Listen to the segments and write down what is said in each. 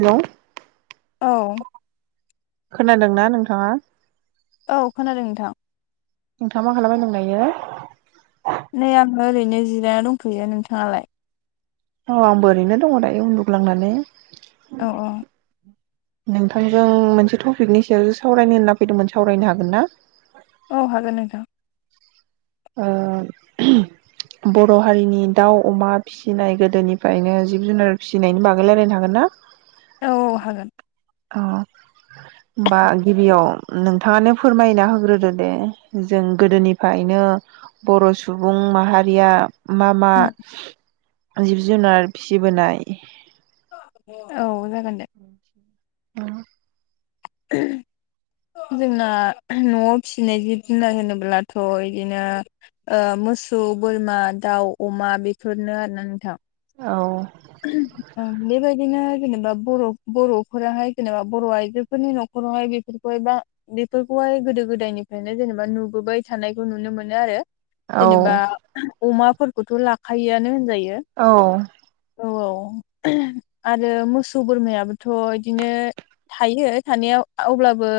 हेल' औ खोनादोंना नोंथाङा? औ खोनादों नोंथां नोंथाङा मा खालामबाय दं दायो नै आङो ओरैनो जिरायना दंफैयो नोंथाङालाय? औ आंबो ओरैनो दङ दायो उन्दुग्लांनानै औ औ नोंथांजों मोनसे टपिकनि सायावसो सावरायनो होनना फैदोंमोन सावरायनो हागोन ना? औ हागोन नोंथां ओ बर' हारिनि दाउ अमा फिसिनाय गोदोनिफ्रायनो जिब जुनार फिसिनायनि बागोललायलायनो हागोनना? औ हागोन अ होमबा गिबियाव नोंथाङानो फोरमायना होग्रोदो दे जों गोदोनिफ्रायनो बर' सुबुं माहारिया मा मा जिब जुनार फिसिबोनाय औ जागोन दे [unintelligible] [inaudible] जोंना न'आव फिसिनाय जिब जुनार होनोब्लाथ' बिदिनो ओ मोसौ बोरमा दाउ अमा बेफोरनो आरोना नोंथां औ बेबायदिनो जेनेबा बर' बर'फोराहाय जेनेबा बर' आइजोफोरनि न'खर न'खरावहाय बेफोरखौहायबा बेफोरखौहाय गोदो गोदायनिफ्रायनो जेनेबा नुबोबाय थानायखौ नुनो मोनो आरो जेनेबा औ अमाफोरखौथ' लाखायोआनो होनजायो औ औ आरो मोसौ बोरमायाबोथ' बिदिनो थायो थानायाव अब्लाबो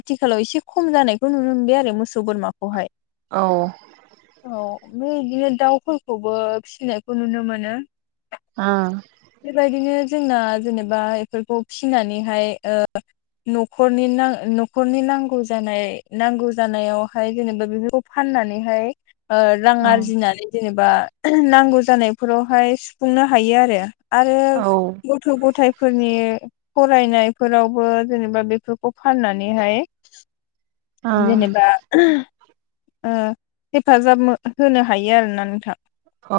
आथिखालाव एसे खम जानायखौ नुनो मोनबाय आरो मोसौ बोरमाखौहाय औ औ ओमफ्राय बिदिनो दाउफोरखौबो फिसिनायखौ नुनो मोनो औ बेबायादि जों जेनेबा बेफोरखौ फिनानैह ओ नखर नखरनि नंगौ जानाय नंगौ जानायावहाय जेनेबा बेफोरखौ फाननानैहाय ओ रां हागोन आरजिनानै जेनेबा नांगौ जानायफोरावहाय सुफुंनो हायो आरो आरो गथ' गथायफोरनि फरायनायफोरावबो जेनेबा बेफोरखौ फाननानैहाय जेनेबा ओ हेफाजाब होनो हायो आरोना नोंथां। औ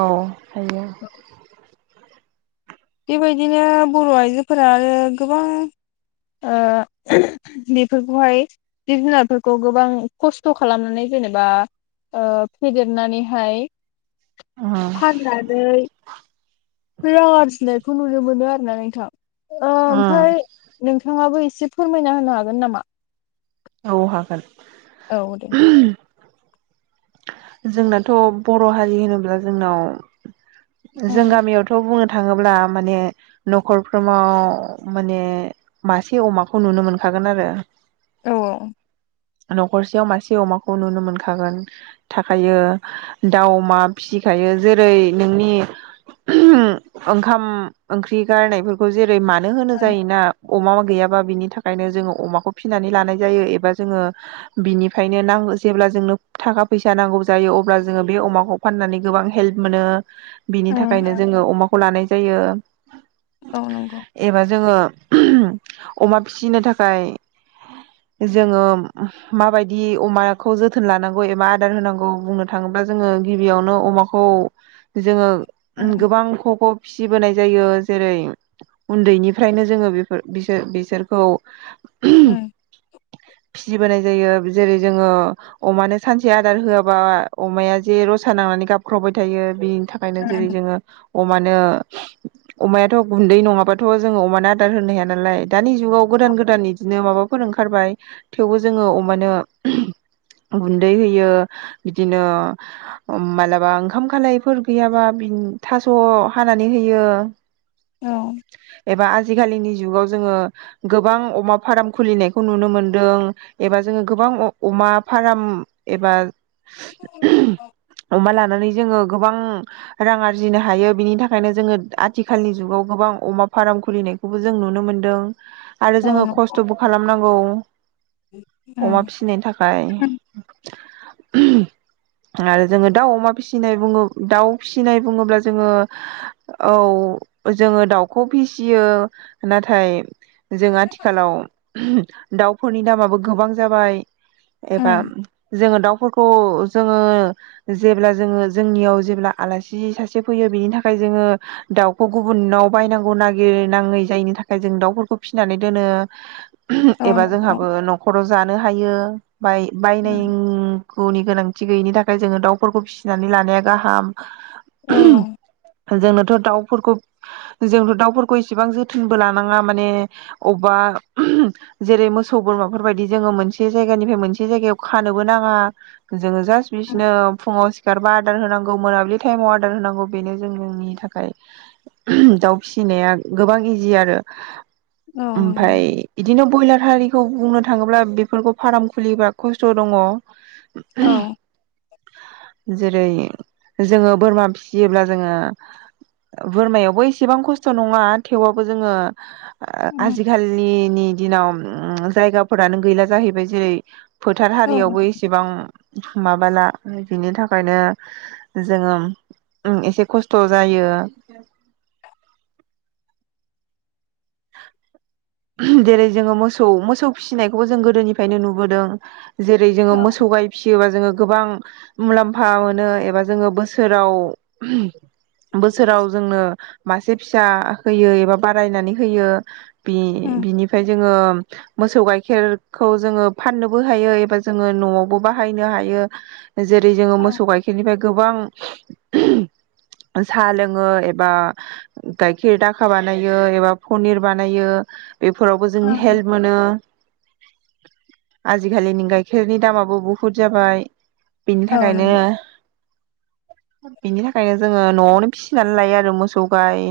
हायो बेबायदिनो बर' आइजोफोरा आरो गोबां ओ बेफोरखौहाय जिब जुनारफोरखौ गोबां खस्थ' खालामनानै जेनेबा ओ फेदेरनानैहाय फाननानै रां आरजिनायखौ नुनो मोनो आरो ना नोंथां ओमफ्राय नोंथाङाबो ए से फोरमायना होनो हागोन नामा? औ हागोन औ दे जोंनाथ' बर' हारि होनोब्ला जोंनाव जों उम गामियावथ' बुनो थाङोब्ला माने न'खरफ्राव माने मासे अमाखौ नुनो मोनखा गोन आरो। औ न'खरसेयाव मासे अमाखौ नुनो मोनखागोन थाखायो दाउ अमा फिसिखायो जेरै नोंनि ओंखाम ओंख्रि गारनायफोरखौ जेरै मानो होनो उम जायोना अमा गैयाबा बिनि थाखायनो जोङो अमाखौ फिनानै लानाय जायो एबा जोङो बिनिफ्रायनो नां जेब्ला जोंनो थाखा फैसा नांगौ जायो अब्ला जोङो बे अमाखौ फाननानै गोबां हेल्प मोनो। बिनि थाखायनो जोङो अमाखौ लानाय जायो औ नंगौ एबा जोङो अमा फिसिनो थाखाय जोङो माबायदि अमाखौ जोथोन लानांगौ एबा आदार होनांगौ बुंनो थाङोब्ला जोङो गिबियावनो अमाखौ जोङो उम गोबां ख ख फिसिबोनाय जायो जेरै उन्दैनिफ्रायनो जोङो बेफोर बिसोर बिसोरखौ फिसिबोनाय जायो जेरै जोङो अमानो सानसे आदार होआबा अमाया जे रसा नांनानै गाबख्रावबाय थायो बिनि थाखायनो जेरै जोङो अमानो अमायाथ' गुन्दै नङाबाथ' जोङो अमानो आदार होनो हाया नालाय दानि जुगाव गोदान गोदान बिदिनो माबा फोर ओंखारबाय थेवबो जोङो अमानो गु न्दै होयो बिदिनो अम मालाबा ओंखाम खालाय‌ गैयाबा बि था स हानानै होयो औ एबा आजिखालिनि जुगाव जोङो गोबां अमा फार्म खुलिनायखौ नुनो मोनदों एबा जोङो गोबां अ अमा फार्म एबा अमा लानानै जोङो गोबां रां आरजिनो हायो बिनि थाखायनो जोङो आथिखालनि जुगाव गोबां अमा फार्म खुलिनाय खौबो जों नुनो मोनदों आरो औ जोङो नंगौ खस्थ'बो खालामनांगौ अमा उम फिनायनि थाखाय। आरो जोङो दाउ अमा फिसिनाय बुङो दाउ फिसिनाय बुङोब्ला जोङो औ जोङो दाउखौ फिसियो नाथाय जों आथिखालाव दाउ फोरनि दामाबो गोबां जाबाय उम एबा जोङो दाउफोरखौ जोङो जेब्ला जोङो जोंनियाव जेब्ला आलासि सासे फैयो बेनि थाखाय जोङो दाउखौ गुबुनाव बायनांगौ नागिरनाङै जायिनि थाखाय जों दाउफोरखौ फिसिनानै दोनो औ एबा नंगौ जोंहाबो न'खरावबो जानो हायो बाय बाय [unintelligible] औ गोनांथि गैयिनि थाखाय जोङो दाउफोरखौ फिसिनानै लानाया गाहाम। औ जोंनोथ' दाउफोरखौ जोंथ' दाउफोरखौ इसेबां जोथोनबो लानाङा माने अबेबा जेरै मोसौ बोरमाफोर बायदि जोङो मोनसे जायगानिफ्राय मोनसे जायगायाव खानोबो नाङा जोङो जास्ट बिदिनो फुङाव सिखारबा आदार होनांगौ मोनाबिलि टाइमाव आर्दार होनांगौ बेनो जोंनि थाखाय। दाउ फिसिनाया गोबां इजि आरो। औ नंगौ ओमफाय इदिनो बयलार हारिखौ बुंनो थाङोब्ला बेफोरखौ फार्म खुलिबा खस्थ' दङ। औ जेरै जोङो बोरमा फिसियोब्ला जोङो बोरमायावबो एसेबां खस्थ' नङा थेवबाबो जोङो आजिखालिनिनि दिनाव जायगाफोरानो गैला जाहैबाय जेरै फोथार औ हारियावबो एसेबां माबाला बिनि थाखायनो जोङो उम एसे खस्थ' जायो। जेरै जोङो मोसौ मोसौ फिसिनायखौबो जों गोदोनिफायनो नुबोदों। जेरै जोङो मोसौ गाय फिसियोबा जोङो गोबां मुलाम्फा मोनो एबा जोङो बोसोराव बोसोराव जोंनो मासे फिसा होयो एबा बारायनानै होयो। बि बिनिफ्राय जोङो मोसौ गाइखेरखौ जोङो फाननोबो हायो एबा जोङो न'आवबो बाहायनो हायो। जेरै जोङो औ मोसौ गाइखेरनिफ्राय गोबां साहा लोङो एबा गायखेर दाखा बानायो एबा पनिर बानायो। बेफोरावबो जोंनि उम हेल्प मोनो। आजिखालिनि गाइखेरनि दामाबो बुहुद जाबाय। बिनि औ थाखायनो नंगौ बिनि थाखायनो जोङो न'आवनो फिसिनानै लायो आरो मोसौ गाय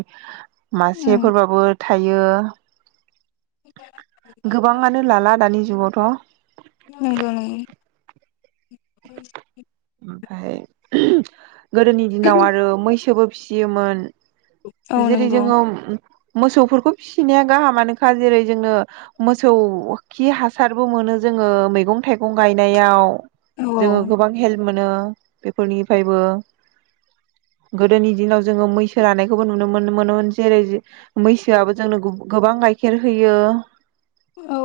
उम मासेफोरबाबो थायो। गोबाङानो लाला दानि जुगावथ'। नोंगौ नोंगौ। ओमफाय गोदोनि दिनाव आरो मैसोबो फिसियोमोन। औ जेरै नंगौ जोङो मोसौफोरखौ फिसिनाया गाहामानोखा जेरै जोंनो मोसौ खि हासारबो मोनो। जोङो मैगं थाइगं गायनायाव औ जोङो गोबां हेल्प मोनो बेफोरनिफ्रायबो गोदोनि दिनाव जोङो मैसो लानाय खौबो नुनो मोनोमोन जेरै मैसोआबो जोंनो गोबां गाइखेर होयो। औ।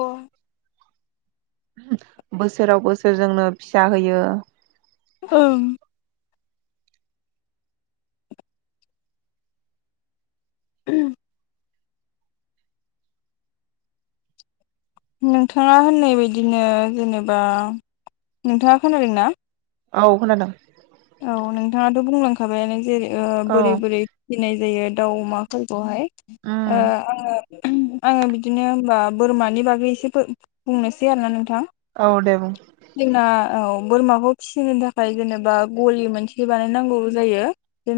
बोसोराव बोसोर जोंनो फिसा होयो। ओं। [inaudible] नोंथाङा होननाय बायदिनो जेनेबा नोंथाङा खोनादों ना? औ खोनादों। औ नोंथाङाथ' बुंलांखाबायानो जेरै ओ औ बोरै बोरै फिनाय जायो। दाउ, अमाफोरखौहाय ओ उम आङो आङो बिदिनो होनबा बोरमानि बागै एसे बुंनोसै आरोना नों थां औ दे बुं जोंना औ बोरमाखौ फिसिनो थाखाय जेनेबा गलि मोनसे बानायनांगौ जायो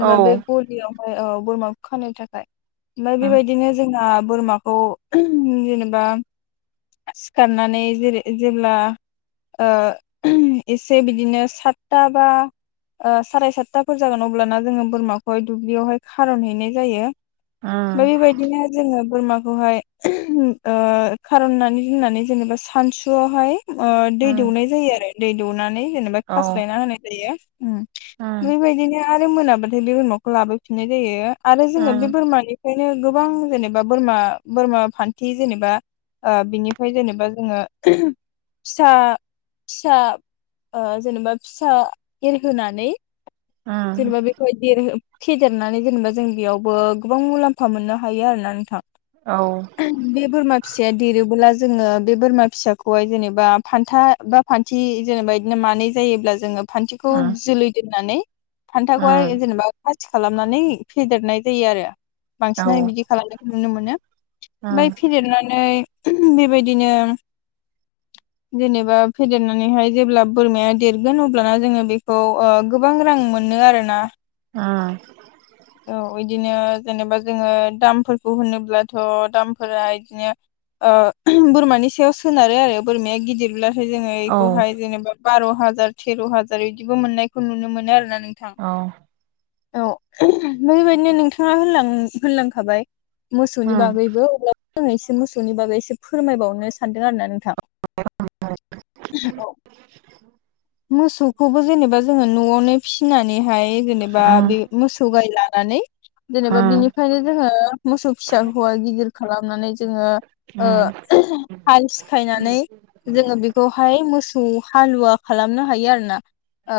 औ बे गलियावहाय ओ बोरमा खानो थाखाय ओमफाय उम बेबायदिनो जोंना बोरमाखौ जेनेबा सिखारनानै जेरै जेब्ला ओ एसे बिदिनो सातता बा ओ साराय सातताफोर जागोन अब्लाना जोङो बोरमाखौहाय दुब्लियावहाय खारनहैनाय जायो। उम बैबायदिनो जोङो बोरमाखौहाय ओ खारननानै दोननानै जेनेबा सानसुआवहाय ओ दै उम दौनाय जायो आरो दै दौनानै जेनेबा औ खास्लायना होनाय जायो। उम बेबायदिनो आरो मोनाबाथाय बे बोरमाखौ लाबोफिननाय जायो आरो जोङो बे उम बोरमानि ओखायनो गोबां जेनेबा बोरमा बोरमा फानथि जेनेबा बिनिफ्राय जेनेबा जोङो फिसा फिसा जेनेबा फिसा एरहोनानै उम जेनेबा बेखौहाय देरहो फेदेरनानै जेनेबा जों बेयावबो गोबां मुलाम्फा मोननो हायो आरो ना नोंथां। औ बे बोरमा फिसाया देरोबोला जोङो बे बोरमा फिसाखौहाय जेनेबा फानथा बा फानथि जेनेबा इदिनो मानै जायोब्ला जोङो फानथिखौ उम जोलै दोननानै उम औ उम फानथाखौहाय जेनेबा फास खासि खालामनानै फेदेरनाय जायो आरो औ उम औ उम औ बांसिनानो बिदि खालामनायखौ नुनो मोनो। ओमफ्राय उम फेदेरनानै बेबायदिनो [inaudible] जेनेबा फेदेरनानैहाय जेब्ला बोरमाया देरगोन अब्लाना जोङो बेखौ ओ गोबां रां मोन मोनो आरो ना ओम औ बिदिनो जेनेबा जोङो दामफोरखौ होनोब्लाथ' दामफोरा बिदिनो ओ बोरमानि सायाव सोनारो आरो बोरमाया गिदिर ब्लाथाय जोङो बेखौहाय जेनेबा बार' हाजार तेर' हाजार इदिबो मोननायखौ नुनो मोनो आरो ना औ औ बेबायदिनो नोंथाङा होनलां होनलांखाबाय मोसौनि उम बागैबो अ आं एसे मोसौनि बागै एसे फोरमायबावनो सानदों आरो ना नोंथां। मोसौ। खौबो जेनेबा जोङो न'आवनो फिसिनानैहाय जेनेबा बे मोसौ गाय लानानै जेनेबा औ बिनिखायनो जोङो मोसौ फिसाखौहाय गिदिर खालामनानै जोङो ओ हाल सिखायनानै जोङो बेखौहाय मोसौ हालुवा खालामनो हायो आरो ना ओ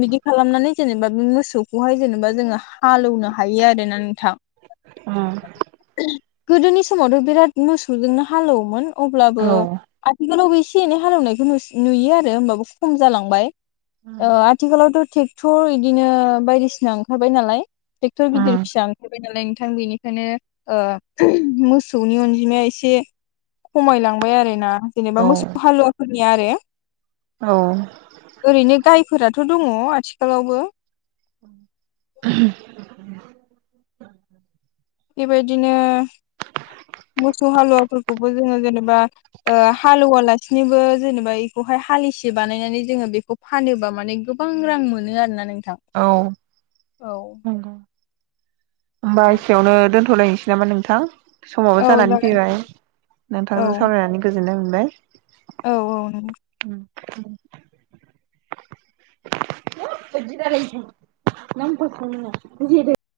बिदि खालामनानै जेनेबा बे मोसौ बेहाय जेनेबा जोङो हाल एवनो हायो आरो ना नोंथां। गोदोनि समावथ' बिराद मोसौजोंनो हालेवोमोन अब्लाबो आथिखालाव बे एसे एनै हालेवनायखौ नुयो आरो होमबाबो खम जालांबाय ओ आथिखालावथ' ट्रेक्टर इदिनो बायदिसिना ओंखारबाय नालाय ट्रेक्टर गिदिर फिसा ओंखारबाय नालाय बेनिखायनो ओ मोसौनि अनजिमाया एसे खमायलांबाय आरो ना। जेनेबा मोसौ हालुवाफोरनिया आरो औ ओरैनो गायफोरा थ' दङ आथिखालावबो। [unintelligible] बेबायदिनो मोसौ हालुवाफोरखौबो जोङो जेनेबा ओ हालुवालासिनोबो जेनेबा बेखौ ओमफ्राय हालिसे बानायनानै जोङो बेखौ फानोबा माने गोबां रां मोनो आरोना नों। औ। होमबा औ एसेयावनो दोनथ'लायनोसै नामा नोंथां। समाबो औ जानानै जागोन फैबाय औ नोंथांजों सावरायनानै गोजोननाय मोनबाय। औ औ नों। उम। [unintelligible]